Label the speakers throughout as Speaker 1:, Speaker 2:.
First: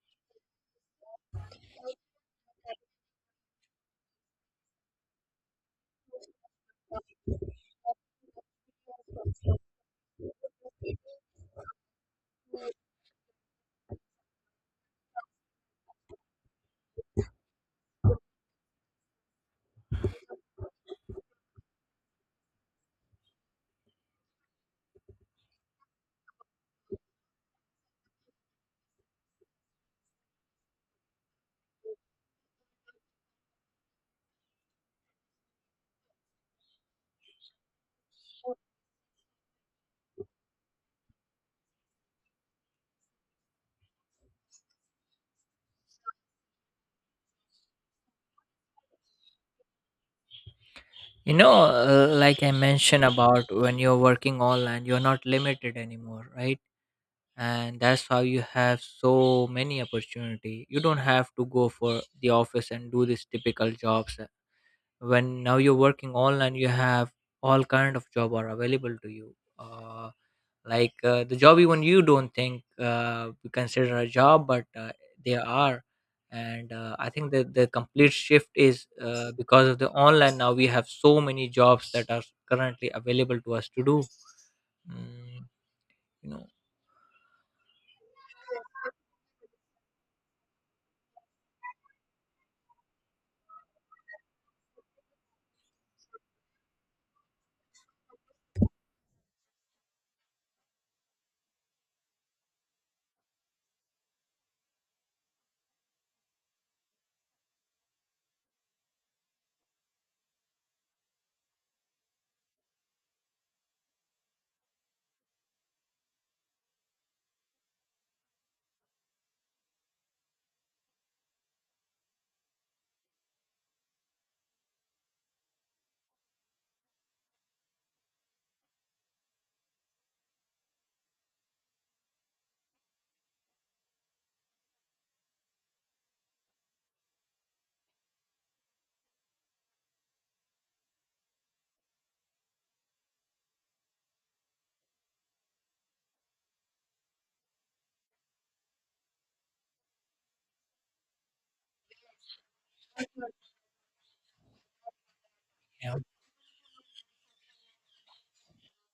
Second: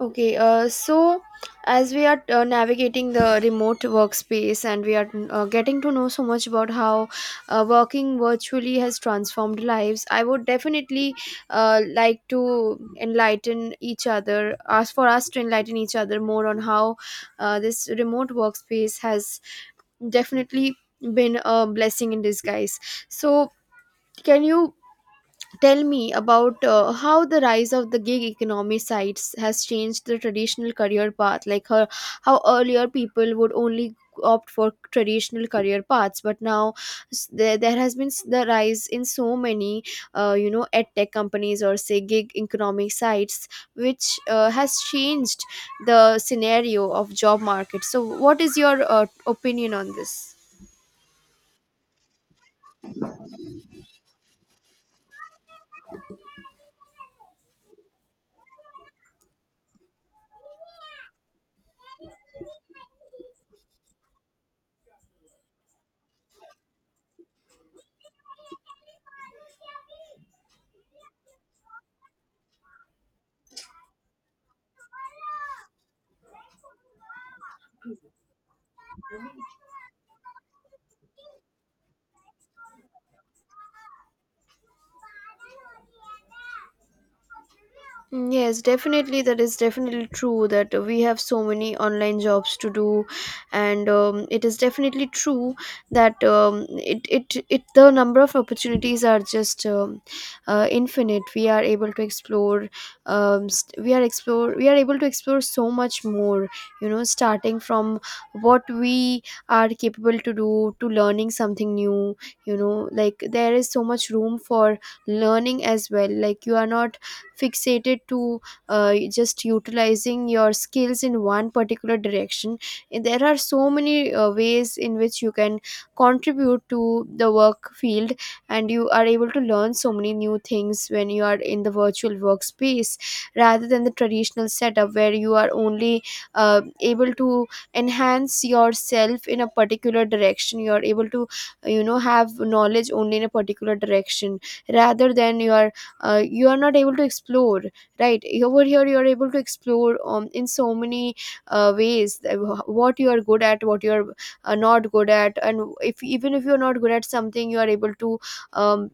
Speaker 1: Okay, so as we are navigating the remote workspace and we are getting to know so much about how working virtually has transformed lives, I would definitely like to enlighten each other, ask for us to enlighten each other more on how this remote workspace has definitely been a blessing in disguise. So, can you Tell me about how the rise of the gig economy sites has changed the traditional career path. How earlier people would only opt for traditional career paths, but now there has been the rise in so many, ed tech companies or say gig economy sites, which has changed the scenario of job market. So, what is your opinion on this?
Speaker 2: Like I mentioned about when you're working online, you're not limited anymore, right? And that's how you have so many opportunity. You don't have to go for the office and do these typical jobs. When now you're working online, you have all kind of job are available to you. Like the job, even you don't think you consider a job, but they are. And I think that the complete shift is because of the online. Now we have so many jobs that are currently available to us to do. mm, you know
Speaker 1: Mm, yes, definitely. That is definitely true that we have so many online jobs to do, and it is definitely true that it, it it the number of opportunities are just infinite. We are able to explore, we are able to explore so much more. You know, starting from what we are capable to do to learning something new. You know, like there is so much room for learning as well. Like you are not fixated to just utilizing your skills in one particular direction. And there are so many ways in which you can contribute to the work field, and you are able to learn so many new things when you are in the virtual workspace rather than the traditional setup where you are only able to enhance yourself in a particular direction. You are able to, you know, have knowledge only in a particular direction rather than you are not able to explore. Right over here you are able to explore in so many ways, what you are good at, what you are not good at, and
Speaker 2: yeah.
Speaker 1: if even if you are not good at something, you are able to um,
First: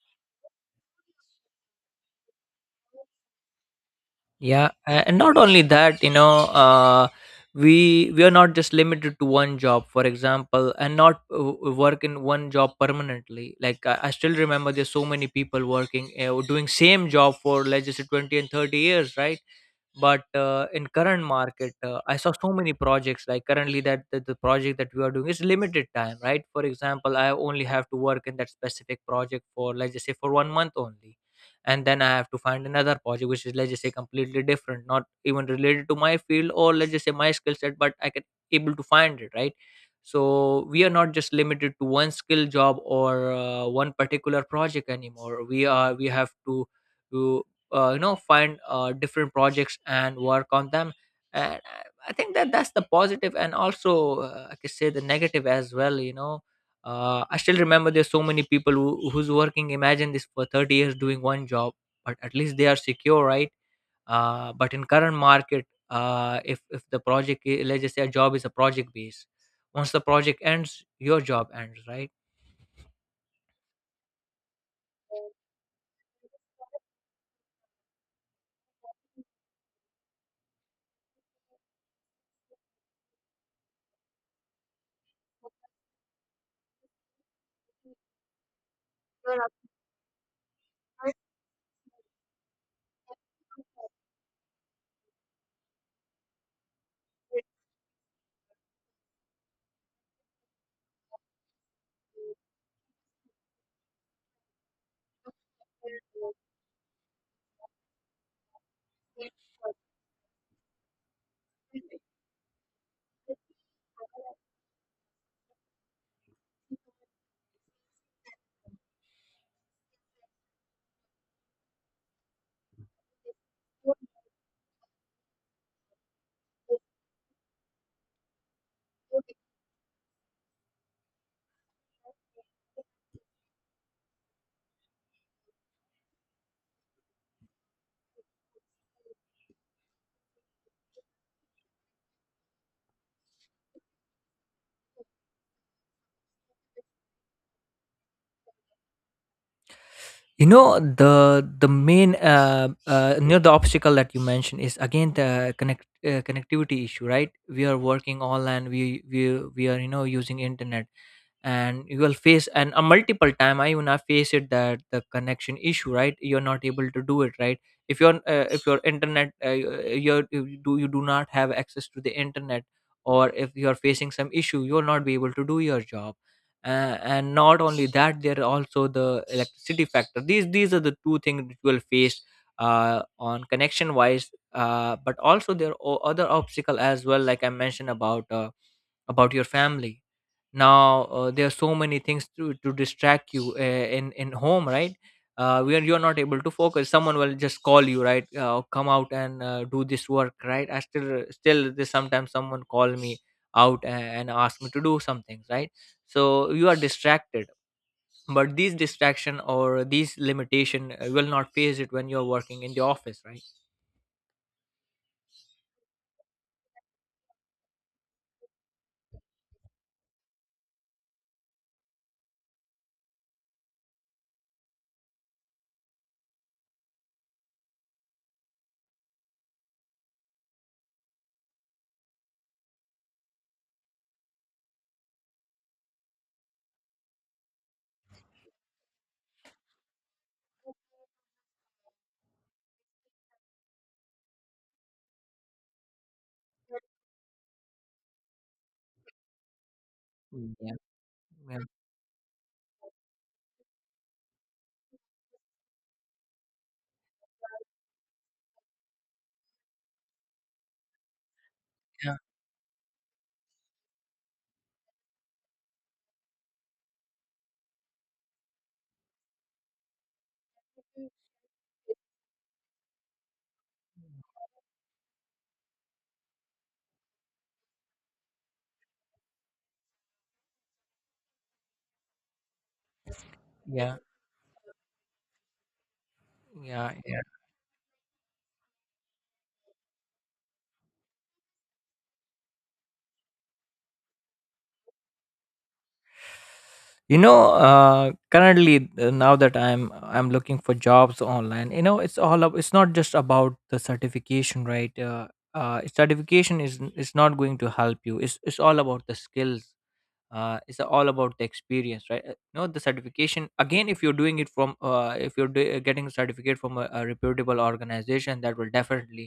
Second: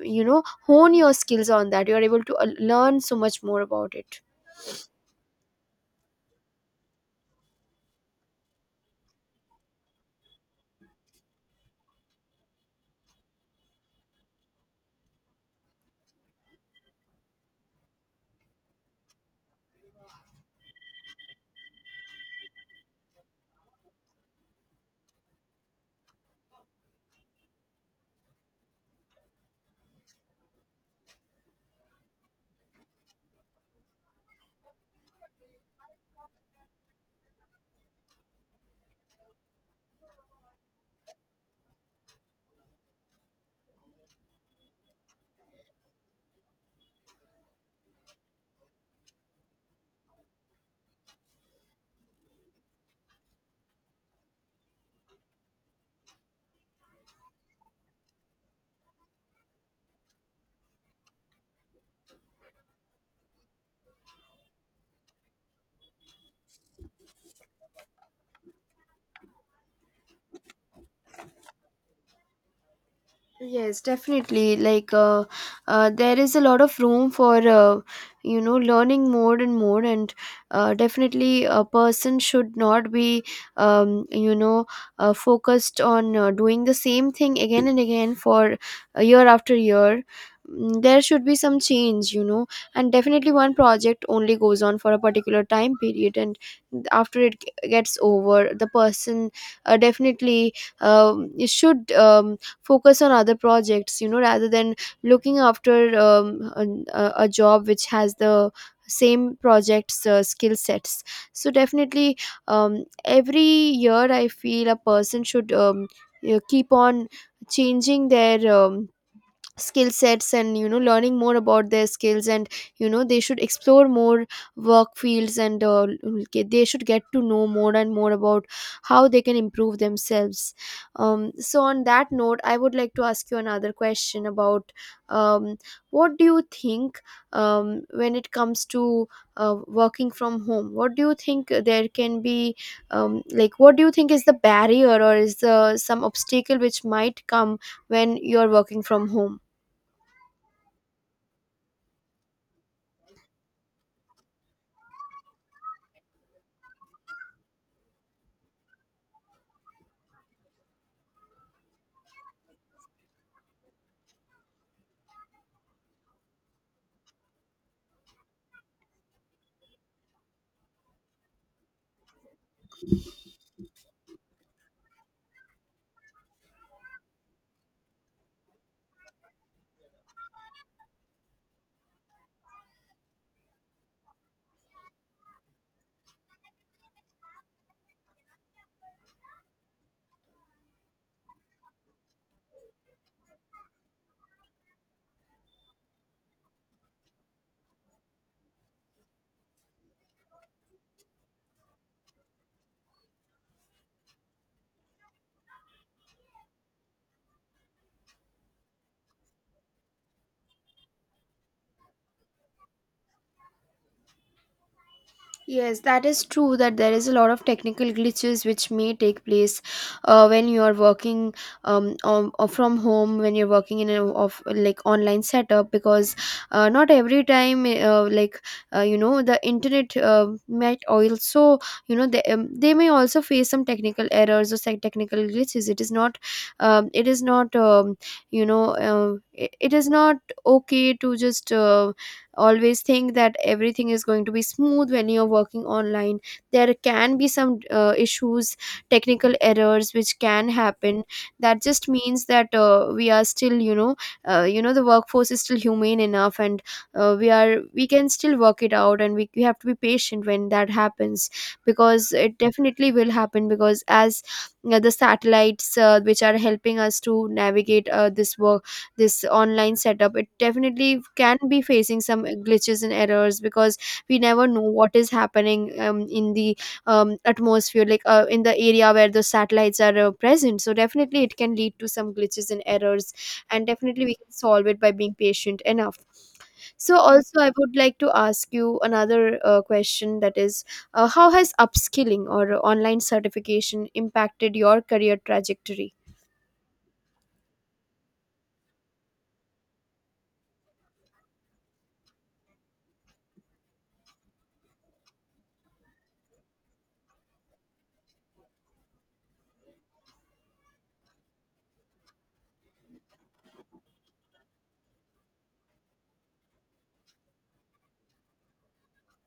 Speaker 1: you know, hone your skills on that. You are able to learn so much more about it.
Speaker 2: Yeah. And not only that, we are not just limited to one job, for example, and not work in one job permanently. Like I still remember there's so many people working, doing same job for let's just say 20 and 30 years, right? But in current market, I saw so many projects. Like currently, that the project that we are doing is limited time, right? For example, I only have to work in that specific project for let's just say for 1 month only. And then I have to find another project which is let's just say completely different, not even related to my field, or let's just say my skill set, but I can able to find it, right? So we are not just limited to one skill job or one particular project anymore. We have to find different projects and work on them. And I think that that's the positive, and also I could say the negative as well. I still remember there's so many people who's working, imagine this, for 30 years doing one job, but at least they are secure, right? But in current market, if the project let's just say a job is a project based, once the project ends, your job ends, right?
Speaker 1: Yes, definitely. There is a lot of room for, you know, learning more and more, and definitely a person should not be, um, you know, focused on doing the same thing again and again for year after year. Mm, there should be some change, you know, and definitely one project only goes on for a particular time period, and after it gets over, the person definitely should focus on other projects, you know, rather than looking after a job which has the same projects, skill sets. So definitely, every year I feel a person should, you know, keep on changing their, skill sets, and you know, learning more about their skills, and you know, they should explore more work fields and they should get to know more and more about how they can improve themselves. So on that note, I would like to ask you another question about, um, what do you think, when it comes to working from home, what do you think there can be, like what do you think is the barrier or is the some obstacle which might come when you're working from home?
Speaker 2: You know, the main the obstacle that you mentioned is again the connectivity issue, right? We are working online. We are using internet, and you will face, and a multiple time, I even I face it, that the connection issue, right? You're not able to do it, right? If you're if your internet you do not have access to the internet, or if you're facing some issue, you'll not be able to do your job. And not only that, there are also the electricity factor. These are the two things that you will face on connection wise. But also, there are other obstacle as well. Like I mentioned about your family. Now, there are so many things to distract you in home, right? Where you're not able to focus, someone will just call you, right? Come out and do this work, right? I still, there's sometimes someone call me out, and ask me to do some things, right? So you are distracted. But these distraction or these limitation will not face it when you're working in the office, right?
Speaker 1: Yes, that is true that there is a lot of technical glitches which may take place when you are working, or from home, when you're working in a of like online setup, because not every time, you know, the internet might also, you know, they may also face some technical errors or some technical glitches. It is not you know, it is not okay to just always think that everything is going to be smooth when you're working online. There can be some issues, technical errors which can
Speaker 2: Mm. Yeah.
Speaker 1: happen.
Speaker 2: Yeah.
Speaker 1: That just means that we are still, you know, you know, the workforce is still humane enough, and we are, we can still work it out, and we have to be patient when that happens, because
Speaker 2: Yeah.
Speaker 1: it definitely will happen. Because as the satellites which are helping us to navigate this work, this online setup, it definitely can be facing some glitches and errors, because we never know what is happening in the atmosphere, like in the area where the satellites are present, so definitely it can lead to some glitches and errors. And
Speaker 2: Yeah.
Speaker 1: definitely we can solve it by being patient enough.
Speaker 2: Yeah.
Speaker 1: So also I would like to ask you another question, that is, how has upskilling or online certification impacted your career trajectory?
Speaker 2: You know, currently, now that I'm looking for jobs online. It's all up, it's not just about the certification, right? Certification is not going to help you. It's all about the skills. It's all about the experience, right? You know, the certification, again, if you're doing it from if you're getting a certificate from a reputable organization, that will definitely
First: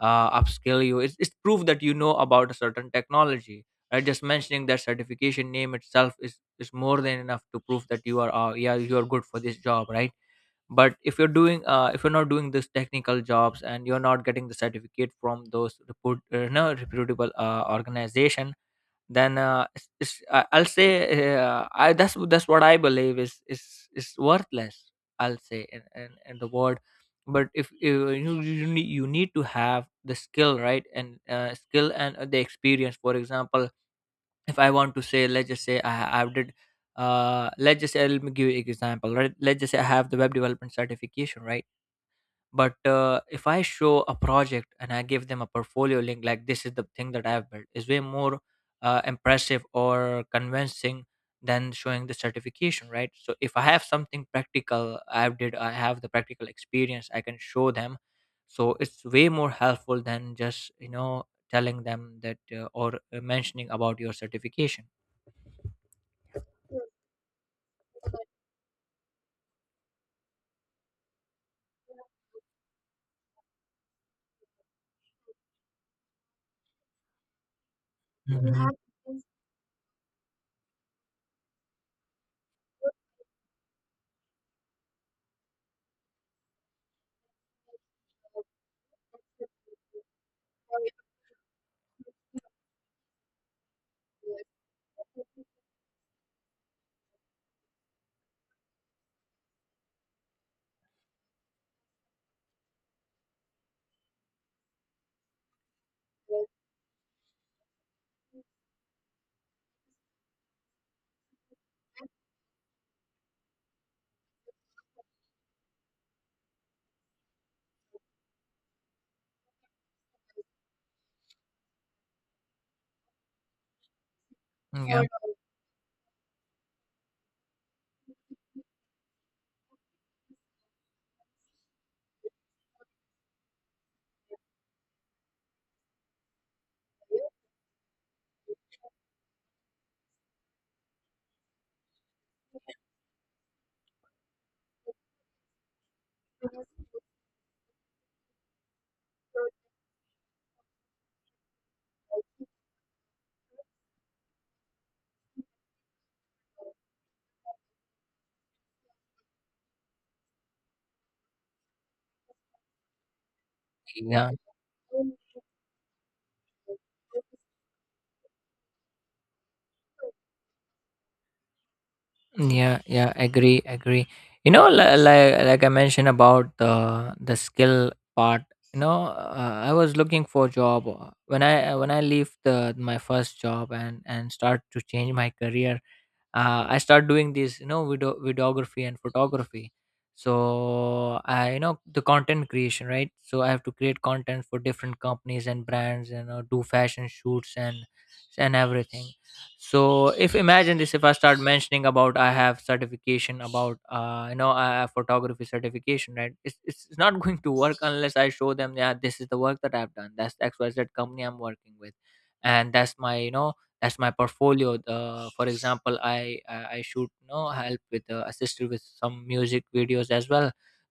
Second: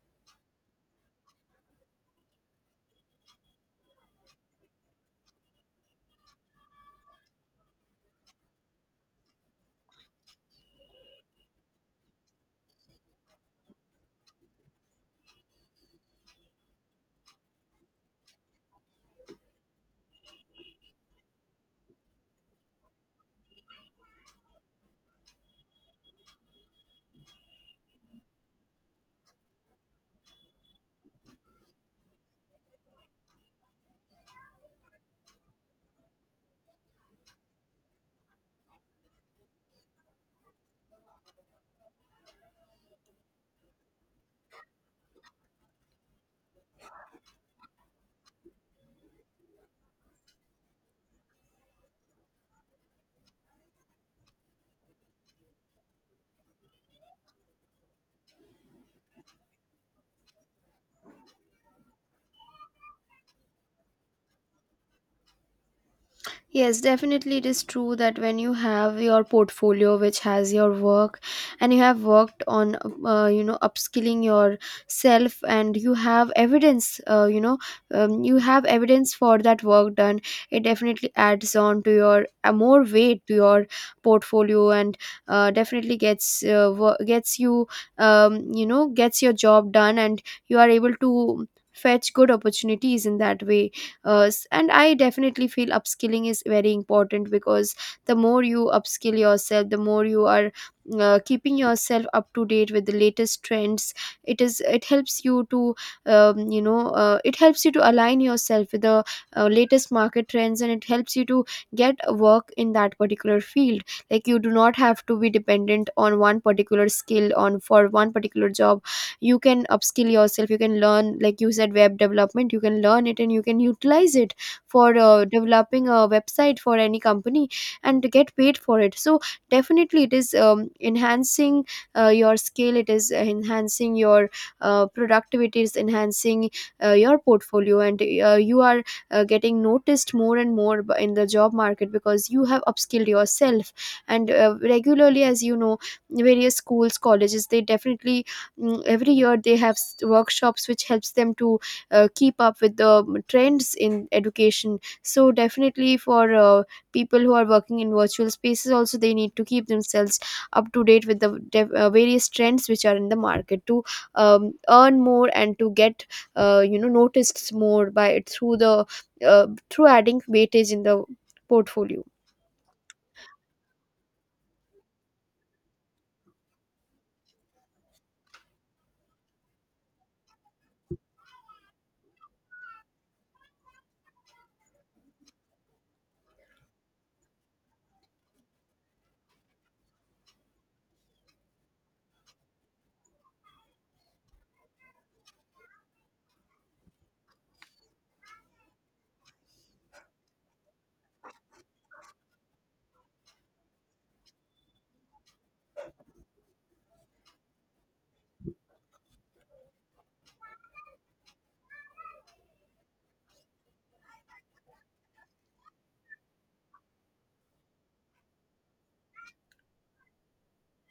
Speaker 2: upskill you. It's proof that you know about a certain technology, right? Just mentioning that certification name itself is more than enough to prove that you are yeah, you are good for this job, right? But if you're not doing this technical jobs, and you're not getting the certificate from those reput no, reputable organization, then, it's, I'll say, I that's what I believe is is worthless, I'll say, in in the word. But if you need, you need to have the skill, right? And skill and the experience. For example, if I want to say, let's just say I did, let's just say, let me give you an example, right? Let's just say I have the web development certification, right? But if I show a project, and I give them a portfolio link, like this is the thing that I have built, is way more impressive or convincing than showing the certification, right? So if I have something practical, I have did, I have the practical experience, I can show them, so it's way more helpful than just telling them that or mentioning about your certification.
Speaker 1: Yes, definitely it is true that when you have your portfolio which has your work, and you have worked on you know, upskilling yourself, and you have evidence, you have evidence for that work done, it definitely adds on to your more weight to your portfolio, and definitely gets gets you you know, gets your job done, and you are able to fetch good opportunities in that way. And I definitely feel upskilling is very important, because the more you upskill yourself, the more you are keeping yourself up to date with the latest trends. It helps you to it helps you to align yourself with the latest market trends, and it helps you to get a work in that particular field. Like you do not have to be dependent on one particular skill on for one particular job. You can upskill yourself, you can learn, like you said, web development, you can learn it and you can utilize it
Speaker 2: Mm.
Speaker 1: for
Speaker 2: Yeah, right.
Speaker 1: developing a website for any company and get paid for it. So definitely it is enhancing your skill, it is enhancing your productivity, it is enhancing your portfolio, and you are getting noticed more and more in the job market because you have upskilled yourself. And regularly, as you know, various schools, colleges, they definitely, mm, every year they have workshops which helps them to keep up with the, trends in education. So definitely for people who are working in virtual spaces also, they need to keep themselves up to date with the various trends which are in the market to
Speaker 2: Yeah.
Speaker 1: earn more and to get you know, noticed more by through the through adding weightage in the portfolio.
Speaker 2: Yeah. Yeah. Agree. Agree. You know, like I mentioned about the skill part. You know, I was looking for job when I leave the my first job, and start to change my career. I start doing these, videography and photography. So I, the content creation, right? So I have to create content for different companies and brands, and do fashion shoots and everything. So if, imagine this, if I start mentioning about, I have certification about I have photography certification, right? It's not going to work unless I show them, yeah, this is the work that I've done, that's the XYZ company I'm working with. And that's my, portfolio. For example, I shoot, no, help with, assisted with some music videos as well.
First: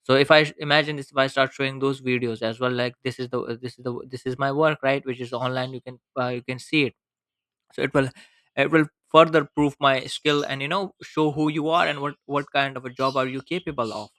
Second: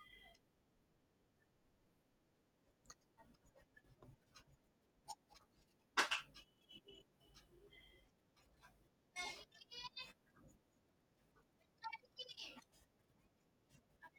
Speaker 2: So if I imagine this, if I start showing those videos as well, like this is the this is the this is my work, right? Which is online, you can see it. So it will, further prove my skill, and show who you are and what kind of a job are you capable of.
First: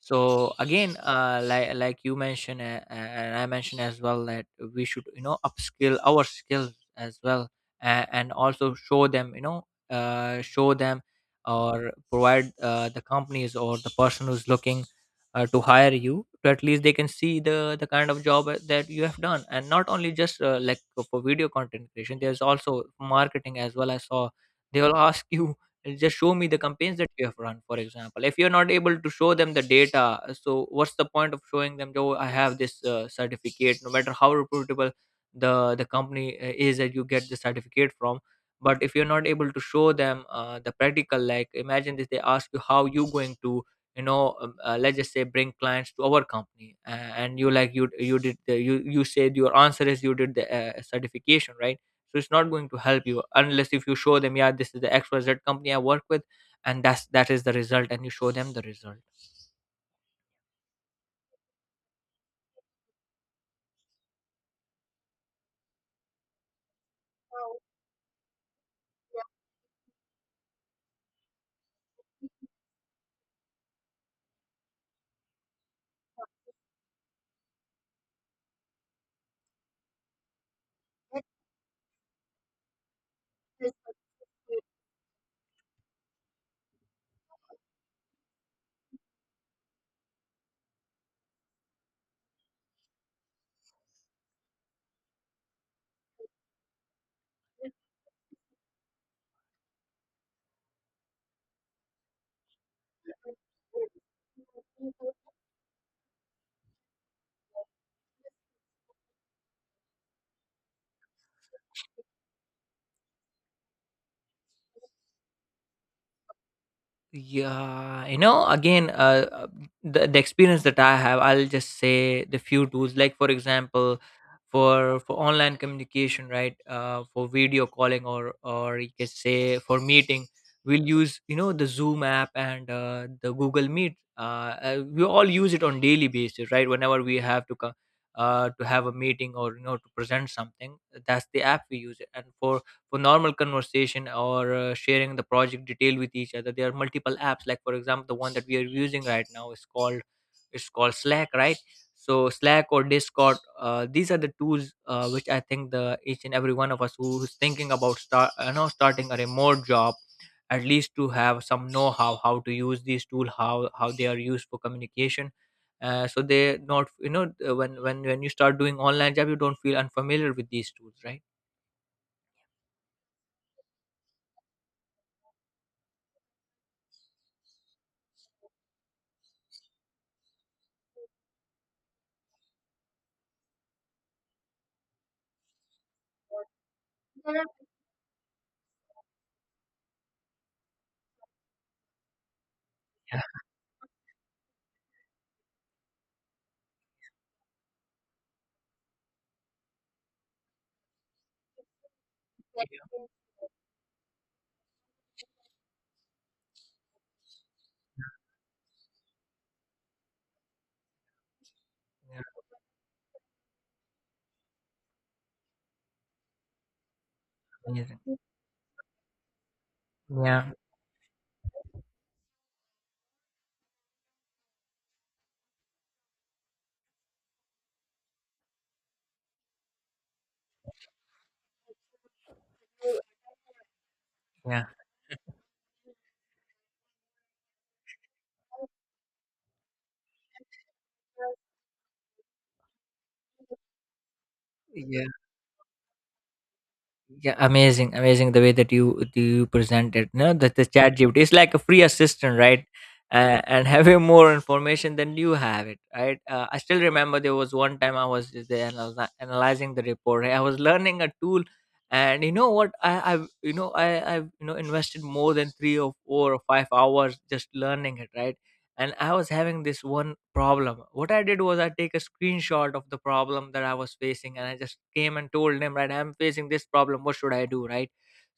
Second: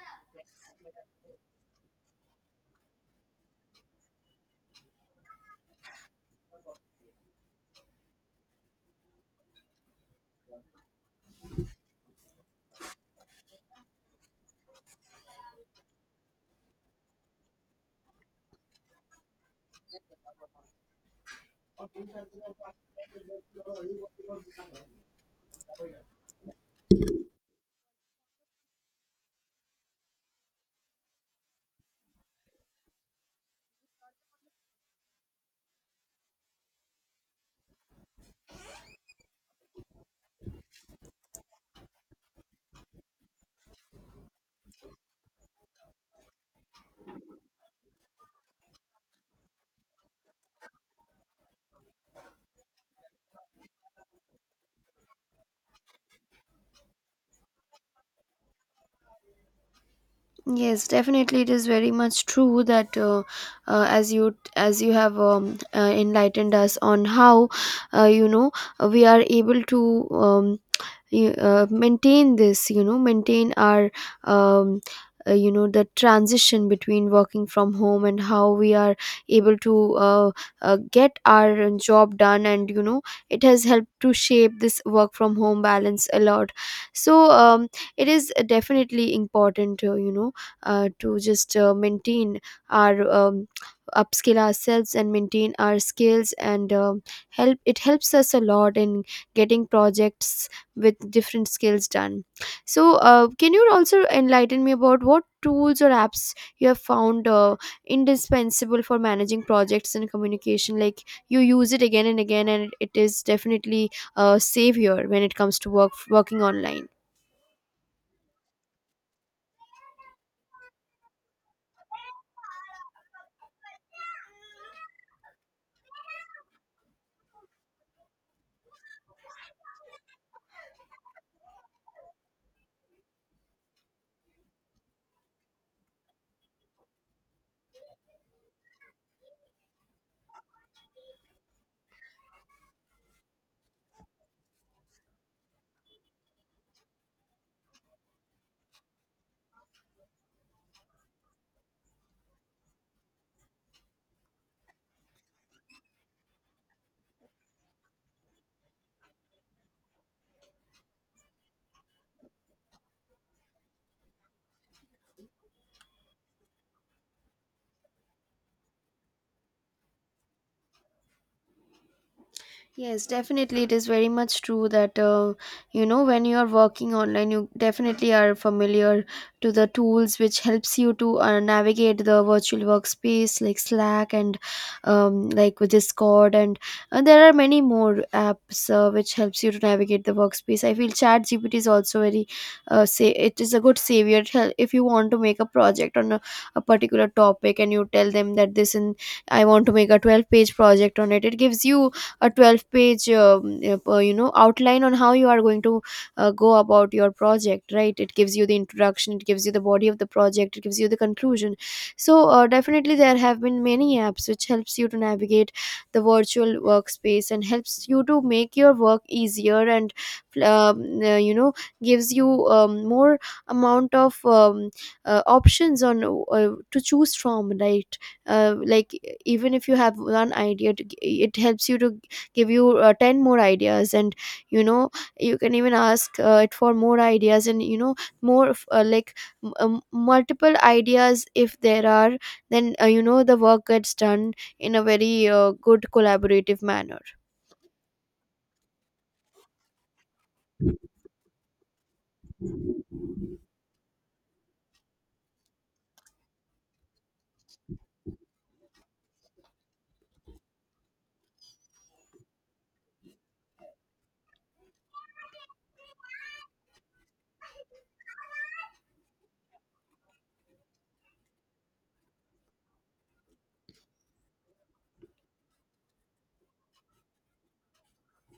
Speaker 2: So again, like you mentioned, and I mentioned as well, that we should upskill our skills as well, and also show them, show them or provide the companies or the person who's looking to hire you, to at least they can see the kind of job that you have done. And not only just like for video content creation, there's also marketing as well, I saw. They will ask you, Just show me the campaigns that you have run, for example. If you're not able to show them the data, so what's the point of showing them, oh, I have this certificate, no matter how reputable the the company is that you get the certificate from. But if you're not able to show them the practical, like imagine this, they ask you, how you going to, let's just say, bring clients to our company, and you, like, you did the, you said your answer is you did the certification, right? So it's not going to help you, unless if you show them, yeah, this is the XYZ company I work with, and that's, that is the result, and you show them the result.
Speaker 1: Yes, definitely, it is very much true that, as you have enlightened us on how you know, we are able to maintain this, you know, maintain our um, you know, the transition between working from home, and how we are able to uh, get our job done, and you know, it has helped to shape this work from home balance a lot. So it is definitely important, you know, to just maintain our upskill ourselves and maintain our skills, and um, help, it helps us a lot in getting projects with different skills done. So can you also enlighten me about what tools or apps you have found indispensable for managing projects and communication, like you use it again and again and it is definitely a savior when it comes to working online?
Speaker 2: Yeah, again, the experience that I have, I'll just say the few tools. Like for example, for online communication, right? For video calling, or you can say for meeting, we'll use the Zoom app, and the Google Meet. We all use it on daily basis, right? Whenever we have to to have a meeting, or to present something, that's the app we use it. And for normal conversation, or sharing the project detail with each other, there are multiple apps, like for example, the one that we are using right now is called, it's called Slack, right? So Slack or Discord, these are the tools which I think the each and every one of us who is thinking about starting a remote job, at least to have some know-how, how to use these tools, how they are used for communication. So they not, when you start doing online job, you don't feel unfamiliar with these tools, right?
Speaker 1: Yes, definitely. It is very much true that, you know, when you are working online, you definitely are familiar to the tools which helps you to navigate the virtual workspace, like Slack and, like with Discord. And there are many more apps which helps you to navigate the workspace. I feel ChatGPT is also very, say,
Speaker 2: Yeah.
Speaker 1: it is a good savior. If you want to make a project on a particular topic, and you tell them that this, and I want to make a 12-page project on it. It gives you a 12 page outline on how you are going to go about your project right it gives you the introduction, it gives you the body of the project, it gives you the conclusion. So
Speaker 2: Yeah.
Speaker 1: definitely there have been many apps which helps you to navigate the virtual workspace and helps you
Speaker 2: Amazing.
Speaker 1: to make your work easier and
Speaker 2: Yeah.
Speaker 1: um, uh, you know gives you more amount of options on to choose from, like even if you have one idea to, it helps you to give you 10 more ideas, and you
Speaker 2: Yeah,
Speaker 1: know you can even ask it for more ideas, and more of like multiple ideas if there are, then the work gets done in a
Speaker 2: yeah,
Speaker 1: very good collaborative manner.
Speaker 2: yeah. Amazing, amazing, the way that you present it. No, that the chat GPT is like a free assistant, right? And having more information than you have it, right? I still remember there was one time I was just there and analyzing the report. I was learning a tool, and you know what? I, you know, invested more than 3 or 4 or 5 hours just learning it, right? And I was having this one problem. What I did was I take a screenshot of the problem that I was facing, and I just came and told him, right, I'm facing this problem, what should I do, right?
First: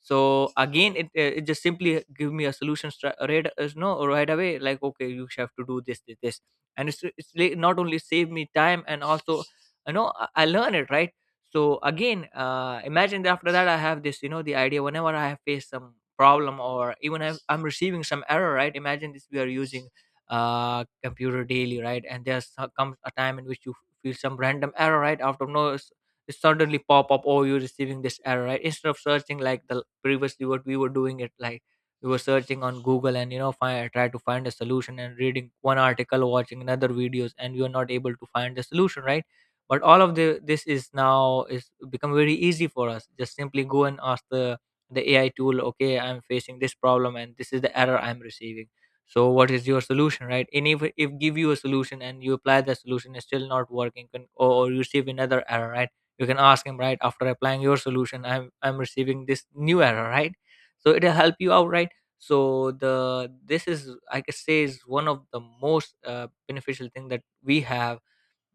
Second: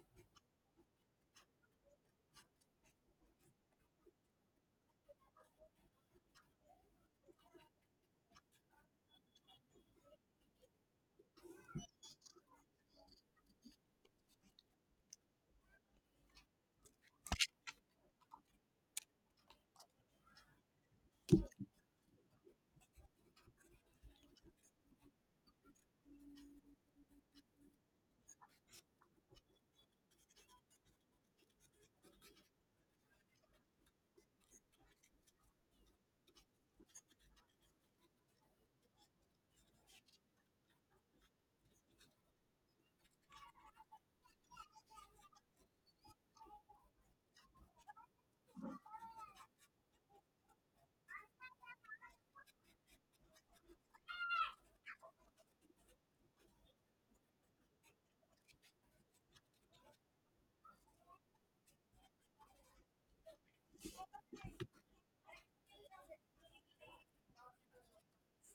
Speaker 2: So again, it just simply give me a solution right no, right away, like, okay, you have to do this, this. And it's like not only save me time, and also, you know, I learn it, right? So again, imagine that after that I have this, you know, the idea, whenever I have faced some problem or even if I'm receiving some error, right? Imagine this, we are using computer daily, right? And there comes a time in which you feel some random error, right? Out of nowhere, it suddenly pop up, oh, you're receiving this error, right? Instead of searching like the previously what we were doing it, like we were searching on Google and you know try to find a solution and reading one article, watching another videos, and we are not able to find the solution, right? But all of the this is now is become very easy for us. Just simply go and ask the AI tool, okay, I'm facing this problem and this is the error I'm receiving, so what is your solution, right? And if give you a solution and you apply the solution, it's still not working, or you receive another error, right? You can ask him, right, after applying your solution, I'm receiving this new error, right? So it'll help you out, right? So the this is, I can say, is one of the most beneficial thing that we have.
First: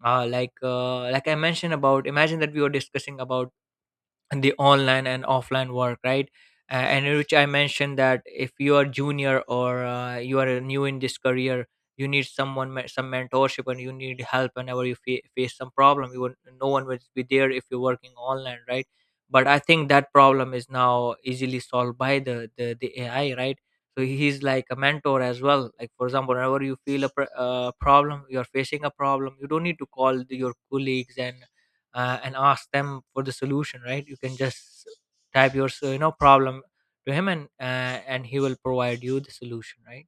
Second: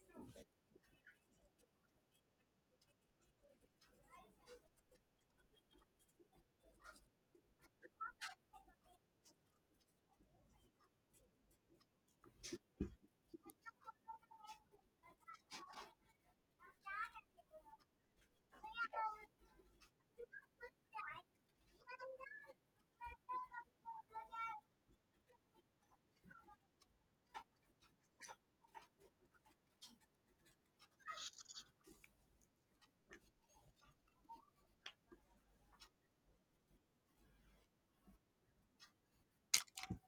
Speaker 2: Like I mentioned about, imagine that we were discussing about the online and offline work, right? A- and in which I mentioned that if you are junior or you are new in this career, you need someone some mentorship, and you need help whenever you face some problem. You would, no one will be there if you're working online, right? But I think that problem is now easily solved by the AI, right? So he's like a mentor as well. Like for example, whenever you feel a problem, you're facing a problem, you don't need to call your colleagues and ask them for the solution, right? You can just type you know, problem to him, and he will provide you the solution, right?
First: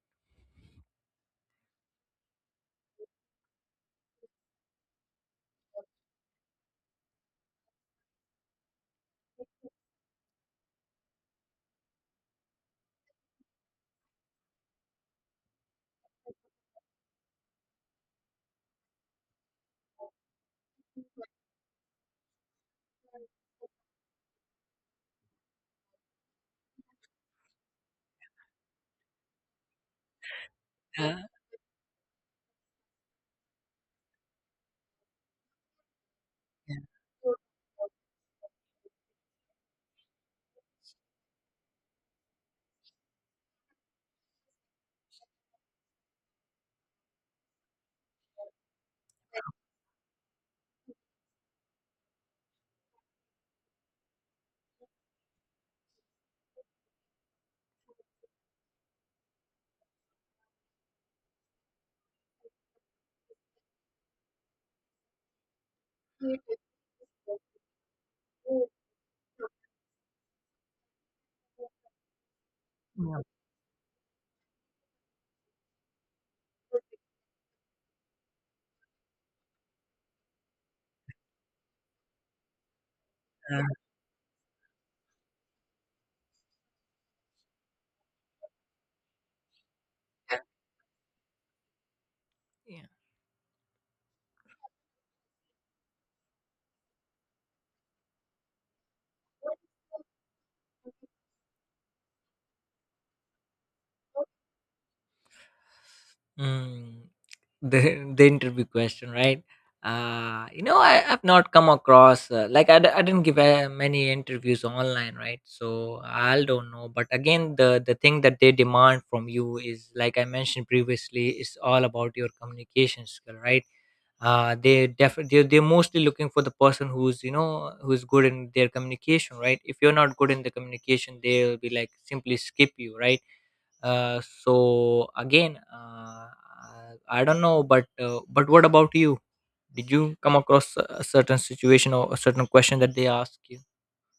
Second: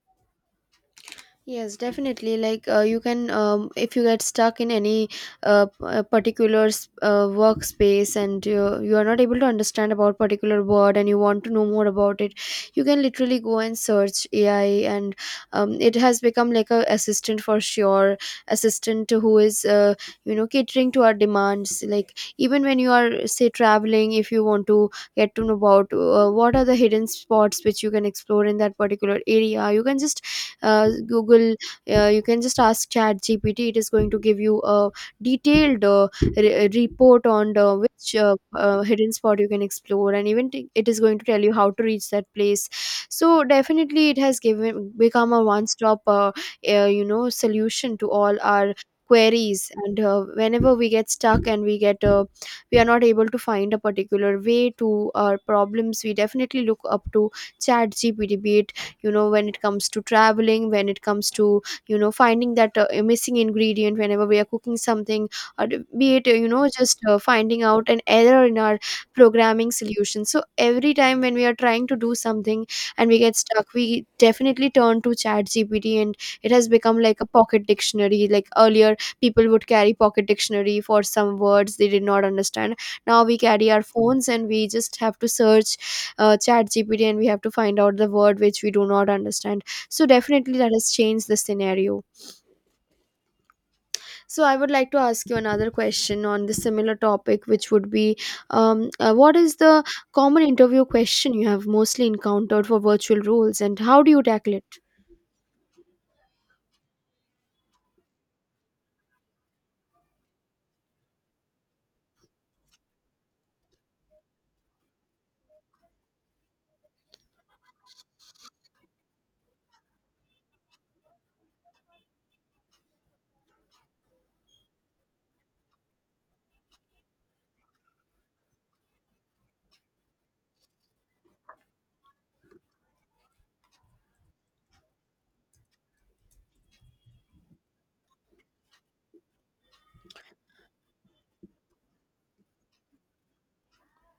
Speaker 1: Yes, definitely. Like you can, if you get stuck in any particular workspace, and you are not able to understand about particular word and you want to know more about it, you can literally go and search AI, and it has become like a assistant for sure, assistant who is catering to our demands. Like even when you are say traveling, if you want to get to know about what are the hidden spots which you can explore in that particular area, you can just
Speaker 2: Yeah,
Speaker 1: google, you can just ask chat gpt. It is going to give you a detailed
Speaker 2: yeah,
Speaker 1: report on the, which hidden spot you can explore, and even it is going to tell you how to reach that place. So definitely it has given become a one stop solution to all our queries, and whenever we get stuck and we are not able to find a particular way to our problems, we definitely look up to chat gpt, be it when it comes to traveling, when it comes to finding that missing ingredient whenever we are cooking something, or be it just finding out an error in our programming solution. So every time when we are trying to do something and we
Speaker 2: yeah.
Speaker 1: get stuck, we definitely turn to chat gpt, and it has become like a pocket dictionary. Like earlier people would carry pocket dictionary for some words they did not understand. Now we
Speaker 2: Yeah.
Speaker 1: carry our phones and we just have to search chat gpt, and we have to find out the word which we do not understand. So definitely that has changed the scenario.
Speaker 2: Yeah.
Speaker 1: So I would like to ask you another question on the similar topic, which would be what is the common interview question you have mostly encountered for virtual roles, and how do you tackle it?
Speaker 2: Mm, the the interview question, right? You know, I've not come across like I didn't give many interviews online, right? So I don't know. But again, the thing that they demand from you is, like I mentioned previously, is all about your communication skill, right? They definitely they're mostly looking for the person who's, you know, who's good in their communication, right? If you're not good in the communication, they'll be like simply skip you, right? Uh, so again, uh, I don't know, but what about you? Did you come across a certain situation or a certain question that they ask you?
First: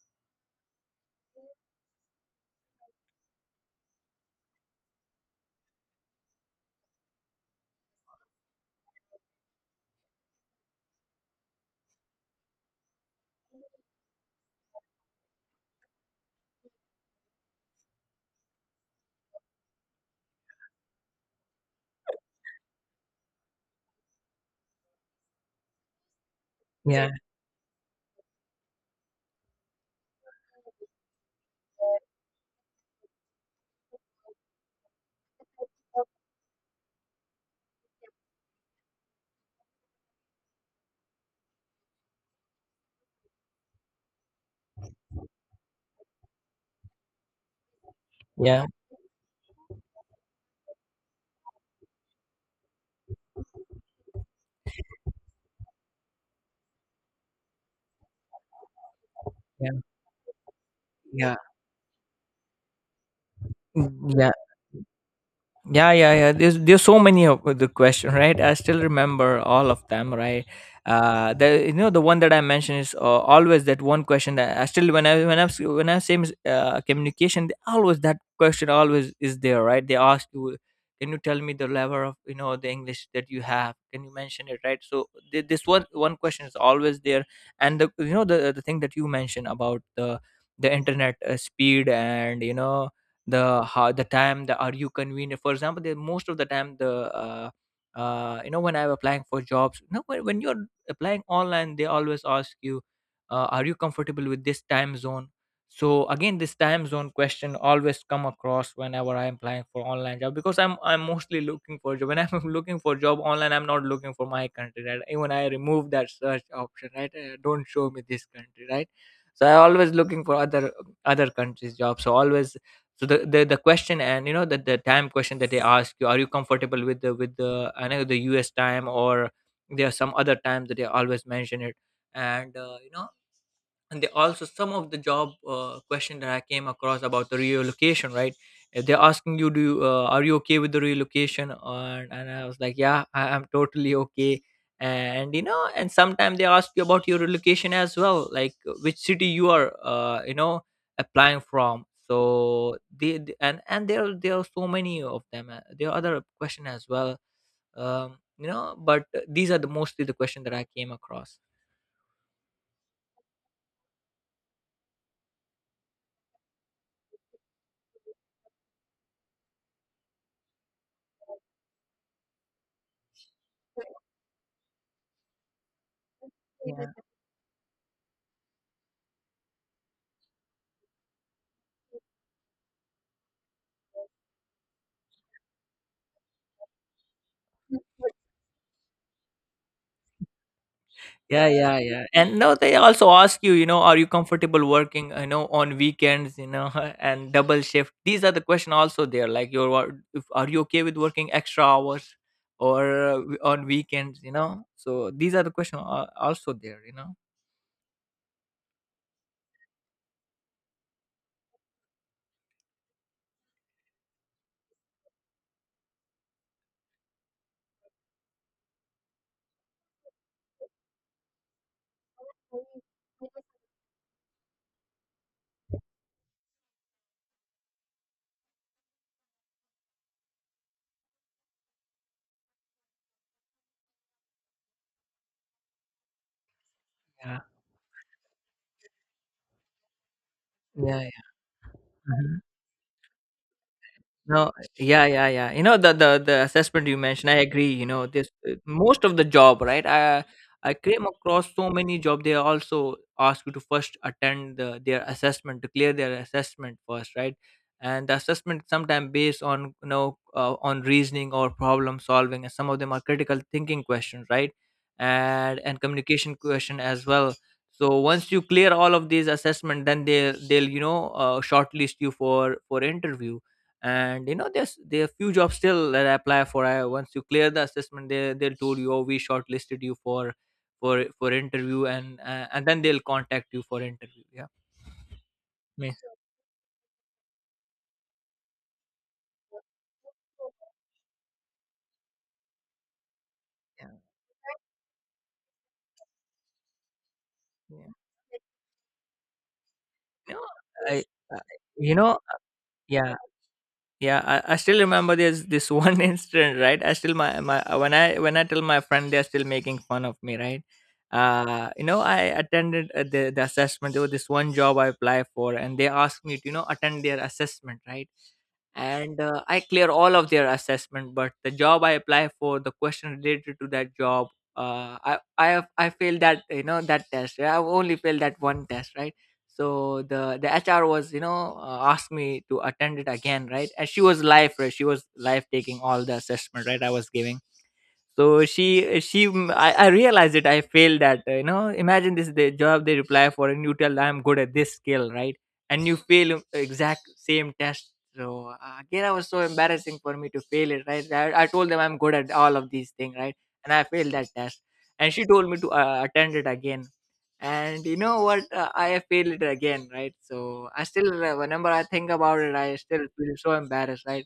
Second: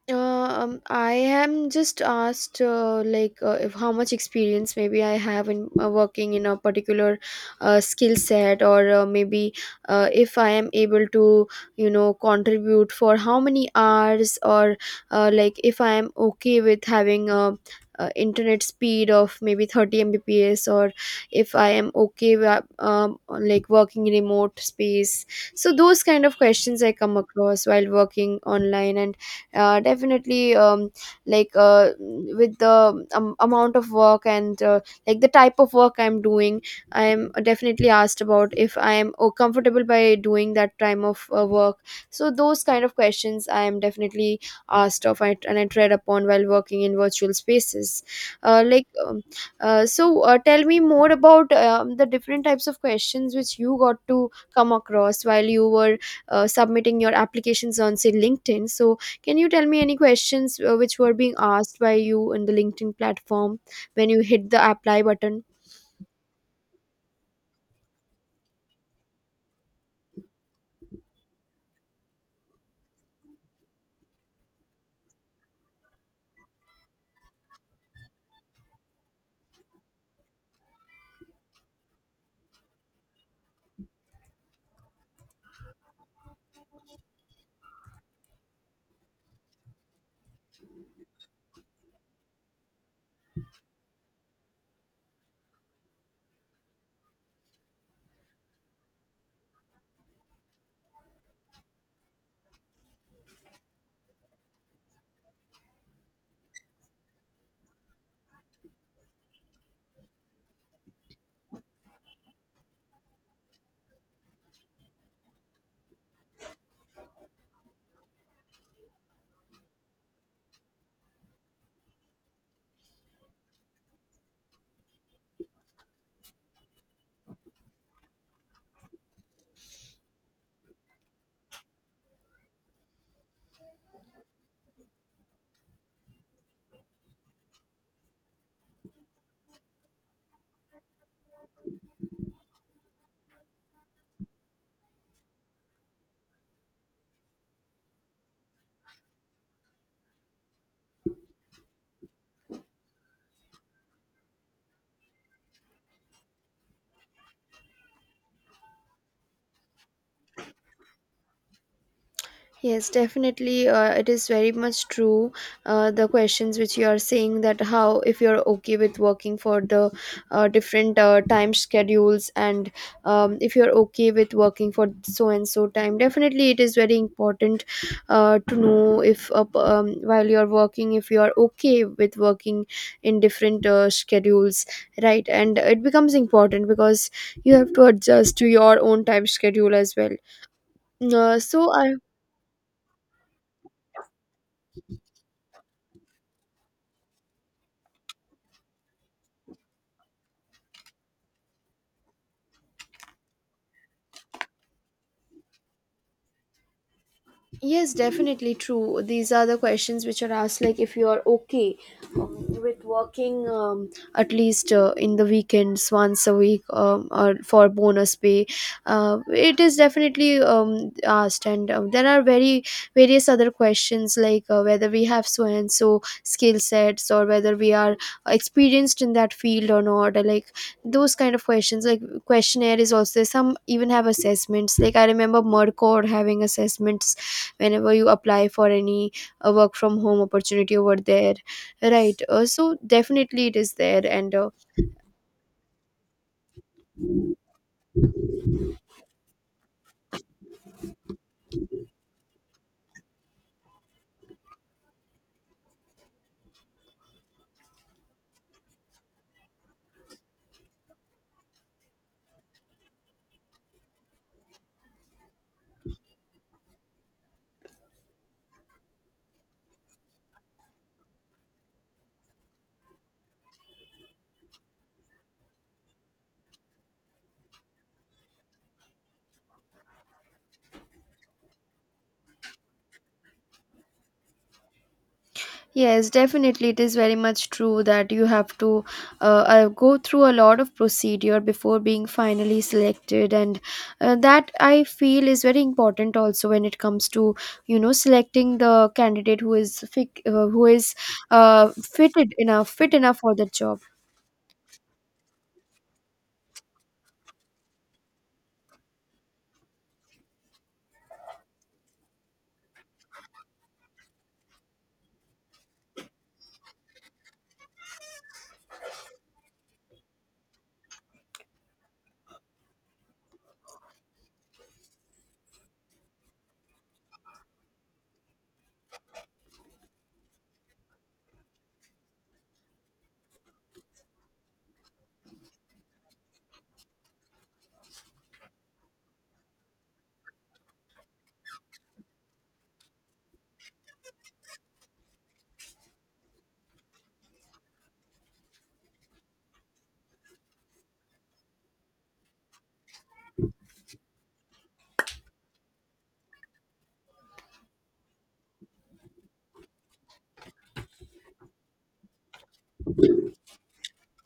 Speaker 1: I am just asked if how much experience maybe I have in working in a particular skill set, or maybe if I am able to contribute for how many hours, or like if I am okay with having a, internet speed of maybe 30 Mbps, or if I am okay with like working in remote space. So those kind of questions I
Speaker 2: Yeah.
Speaker 1: come across while working online. And definitely like with the amount of work, and like the type of work I'm doing, I am definitely asked about if I am oh, comfortable by doing that time of work. So those kind of questions I am definitely asked of, and I tread upon while working in virtual spaces.
Speaker 2: Yeah.
Speaker 1: Like tell me more about the different types of questions which you got to come across while you were submitting your applications on say linkedin. So can you tell
Speaker 2: Yeah.
Speaker 1: me any questions which were being
Speaker 2: Yeah.
Speaker 1: asked by you in the LinkedIn platform when you
Speaker 2: Yeah,
Speaker 1: hit the apply button?
Speaker 2: yeah. Yeah, yeah. There's so many of the question, right? I still remember all of them, right? The you know the one that I mentioned is always that one question that I still, when I say communication, always that question always is there, right? They ask you, can you tell me the level of, you know, the English that you have, can you mention it, right? So this one question is always there. And the, you know, the thing that you mentioned about the internet speed, and you know, the how the time, the are you convenient? For example, the most of the time, the uh, you know, when I'm applying for jobs, you know, when you're applying online, they always ask you, are you comfortable with this time zone? So again, this time zone question always come across whenever I'm applying for online job, because I'm mostly looking for job. When I'm looking for job online, I'm not looking for my country, right? Even I remove that search option, right? Don't show me this country, right? So I always looking for other other countries job. So always, so the question, and you know the time question that they ask you, are you comfortable with the, I know, the US time or there are some other times that they always mention it. And you know, and they also, some of the job question that I came across about the relocation, right? They're asking you, are you okay with the relocation? And I was like, yeah, I'm totally okay. And you know, and sometimes they ask you about your relocation as well, like which city you are uh, you know applying from. So there are so many of them. There are other question as well. um, you know but these are the mostly the question that I came across.
Speaker 1: Yes, definitely. It is very much true. The questions which you are saying, that how, if you're okay with working for the different time schedules, and if you're okay with working for so and so time, definitely it is very important to know if while you're working, if you're okay with working in different schedules, right? And it becomes important because you have to adjust to your own time schedule as well.
Speaker 2: Yeah,
Speaker 1: So
Speaker 2: yeah,
Speaker 1: I.
Speaker 2: yeah. And no, they also ask you, you know, are you comfortable working, you know, on weekends, you know, and double shift. These are the question also there. Like, you're, wor- if, are you okay with working extra hours or on weekends, you know? So these are the question also there, you know?
Speaker 1: Yes, definitely true. These are the questions which are asked, like if you are okay with working at least in the weekends once a week or for bonus pay. It is definitely asked, and there are very various other questions, like whether we have so and so skill sets, or whether we are experienced in that field or not. Or, like those kind of questions, like questionnaire is also there. Some even have assessments. Like I remember Mercor having assessments
Speaker 2: Yeah,
Speaker 1: whenever you apply for any work from home opportunity over
Speaker 2: yeah,
Speaker 1: there, right?
Speaker 2: yeah.
Speaker 1: So definitely it is there. And
Speaker 2: No, yeah, yeah, yeah. You know the assessment you mentioned, I agree. You know this most of the job, right? I came across so many job. They also ask you to first attend their assessment, to clear their assessment first, right? And the assessment sometimes based on, you know, on reasoning or problem solving, and some of them are critical thinking questions, right? And communication question as well. So once you clear all of these assessment, then they'll you know shortlist you for interview. And you know there's there are few jobs still that I apply for. I Once you clear the assessment, they'll told you, oh, we shortlisted you for for interview, and then they'll contact you for interview. Yeah. Me.
Speaker 1: yes, definitely it is very much true that you have to go through a lot of procedure before being finally selected. And
Speaker 2: Yeah,
Speaker 1: that I feel is very important also when it comes to
Speaker 2: yeah.
Speaker 1: selecting the candidate who is
Speaker 2: No,
Speaker 1: who is
Speaker 2: i I-
Speaker 1: uh,
Speaker 2: you know.
Speaker 1: fitted enough, fit
Speaker 2: Yeah.
Speaker 1: enough for the job.
Speaker 2: Yeah, I still remember there's this one incident, right? I still my when I tell my friend, they're still making fun of me, right? You know, I attended the assessment. There was this one job I applied for, and they asked me to, you know, attend their assessment, right? And I clear all of their assessment, but the job I apply for, the question related to that job, I have, I failed that, you know, that test. I have only failed that one test, right? So the HR was, you know, asked me to attend it again, right? And she was live, right, she was live taking all the assessment, right, I was giving. So she mm, I realized it. I failed at, you know, imagine this, the job they reply for, and you tell, I'm good at this skill, right? And you fail exact same test. So again, I was so embarrassing for me to fail it, right? I told them I'm good at all of these things, right? And I failed that test. And she told me to attend it again. And you know what? I failed it again, right? So I still whenever I think about it, I still feel so embarrassed, right?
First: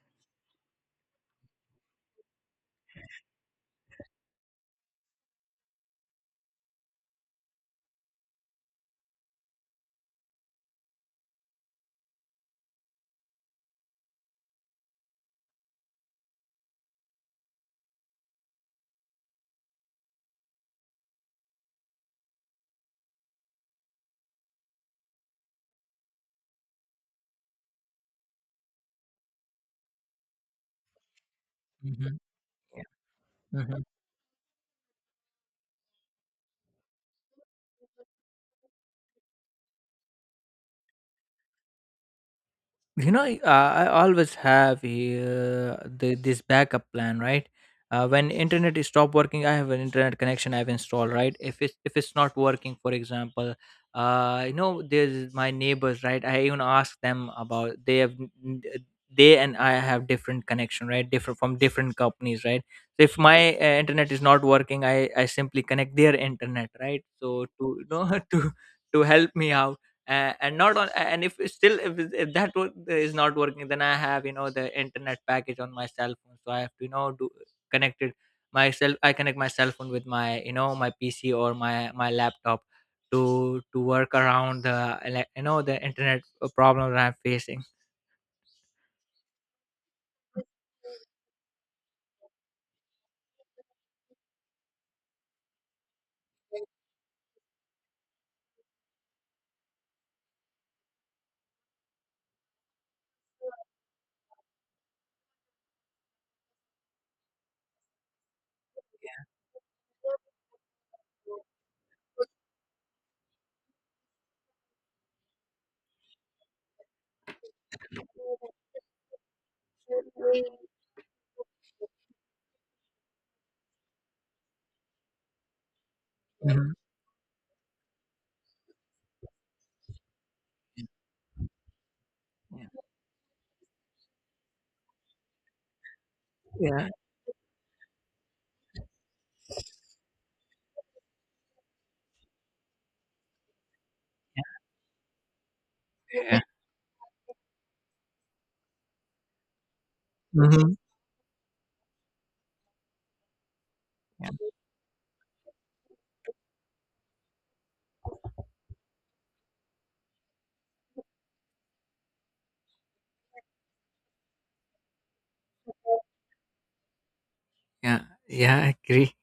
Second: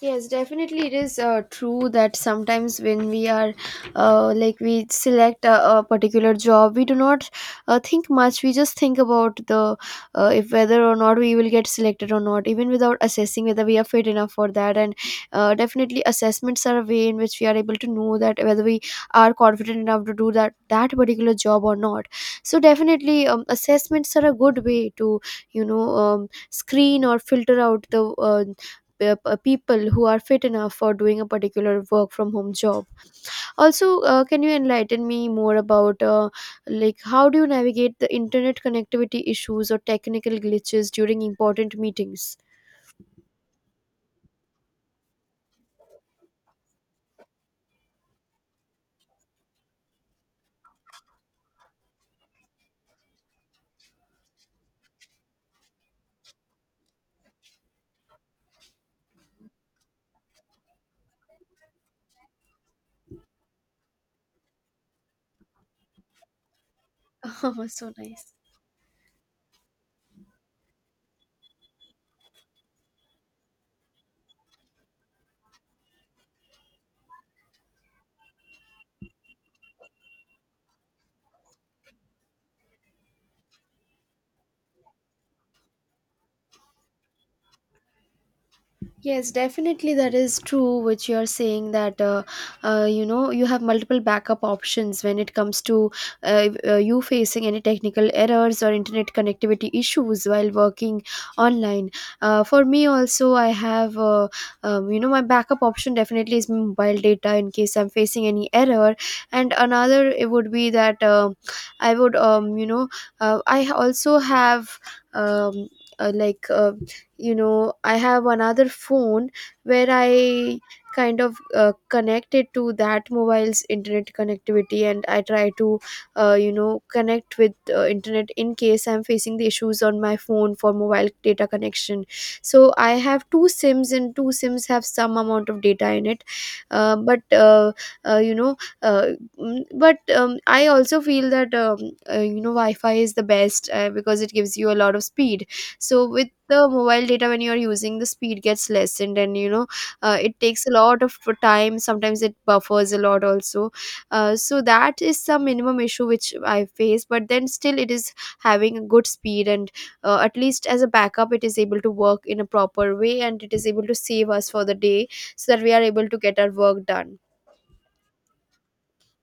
Speaker 1: Yes, definitely it is true that sometimes when we are like we select a particular job, we do not think much. We just think about the if whether or not we will get selected or not, even without assessing whether we are fit enough for that. And definitely assessments are a way in which we are able to know that whether we are confident enough to do that that particular job or not. So definitely assessments are a good way to screen or filter out the people who are fit enough for doing a particular work
Speaker 2: Mhm.
Speaker 1: from home job.
Speaker 2: Yeah.
Speaker 1: Also can you enlighten me more about like how do you navigate the internet connectivity issues or technical glitches during important meetings?
Speaker 2: You know, I always have this backup plan, right? When internet is stop working, I have an internet connection I've installed, right? If it's if it's not working, for example, you know, there's my neighbors, right? I even ask them about, they have n- n- they and I have different connection, right? Different from different companies, right? So if my internet is not working, I simply connect their internet, right? So
Speaker 1: Oh
Speaker 2: to, you
Speaker 1: so
Speaker 2: know,
Speaker 1: nice.
Speaker 2: to help me out. And not on And if it's still, if that is not working, then I have, you know, the internet package on my cell phone, so I have to, you know, do connect it myself. I connect my cell phone with my, you know, my PC or my laptop to work around the you know, the internet problem that I'm facing.
Speaker 1: Yes, definitely that is true, which you're saying that you have multiple backup options when it comes to you facing any technical errors or internet connectivity issues while working online. For me also, I have my backup option definitely is my mobile data in case I'm facing any error, and another it would be that I would I also have um, uh, like. Uh, I have another phone where I kind of connect it to that mobile's internet connectivity, and I try to
Speaker 2: Mhm.
Speaker 1: connect with internet in case I'm facing the issues on my phone for mobile data connection.
Speaker 2: Yeah.
Speaker 1: So I have two sims, and two sims have some amount of data in it.
Speaker 2: Yeah.
Speaker 1: Uh, but you know mm, but I also feel that wi-fi is the best because it gives you a lot of speed. So with
Speaker 2: Yeah.
Speaker 1: the mobile data when you're using, the speed gets lessened, and it takes a
Speaker 2: Mhm.
Speaker 1: lot of time, sometimes it buffers a lot also. So that is some minimum issue which I face, but then still it is having a good speed, and at least as a backup it is able to work in a proper way, and it is able to save us for the day so that we are able to get our work done.
Speaker 2: Yeah, yeah, I agree.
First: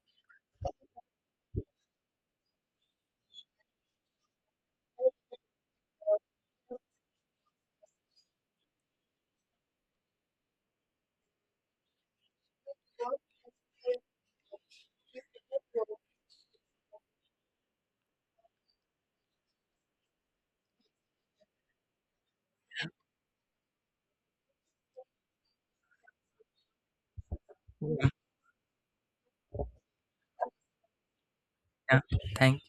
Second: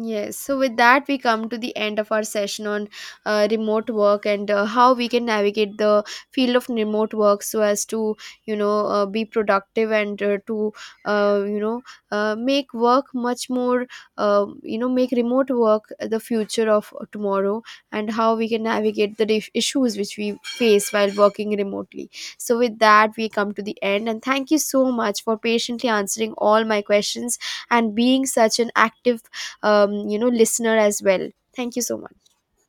Speaker 1: Yes, so with that, we come to the end of our session on remote work, and how we can navigate the field of remote work so as to, you know, be productive, and to, uh, you know, make work much more, make remote work the future of tomorrow, and how we can navigate the issues which we face while working remotely. So with that, we come to the end, and thank you so much for patiently answering all my questions and being such an active listener as well. Thank you so
Speaker 2: Yeah,
Speaker 1: much.
Speaker 2: thank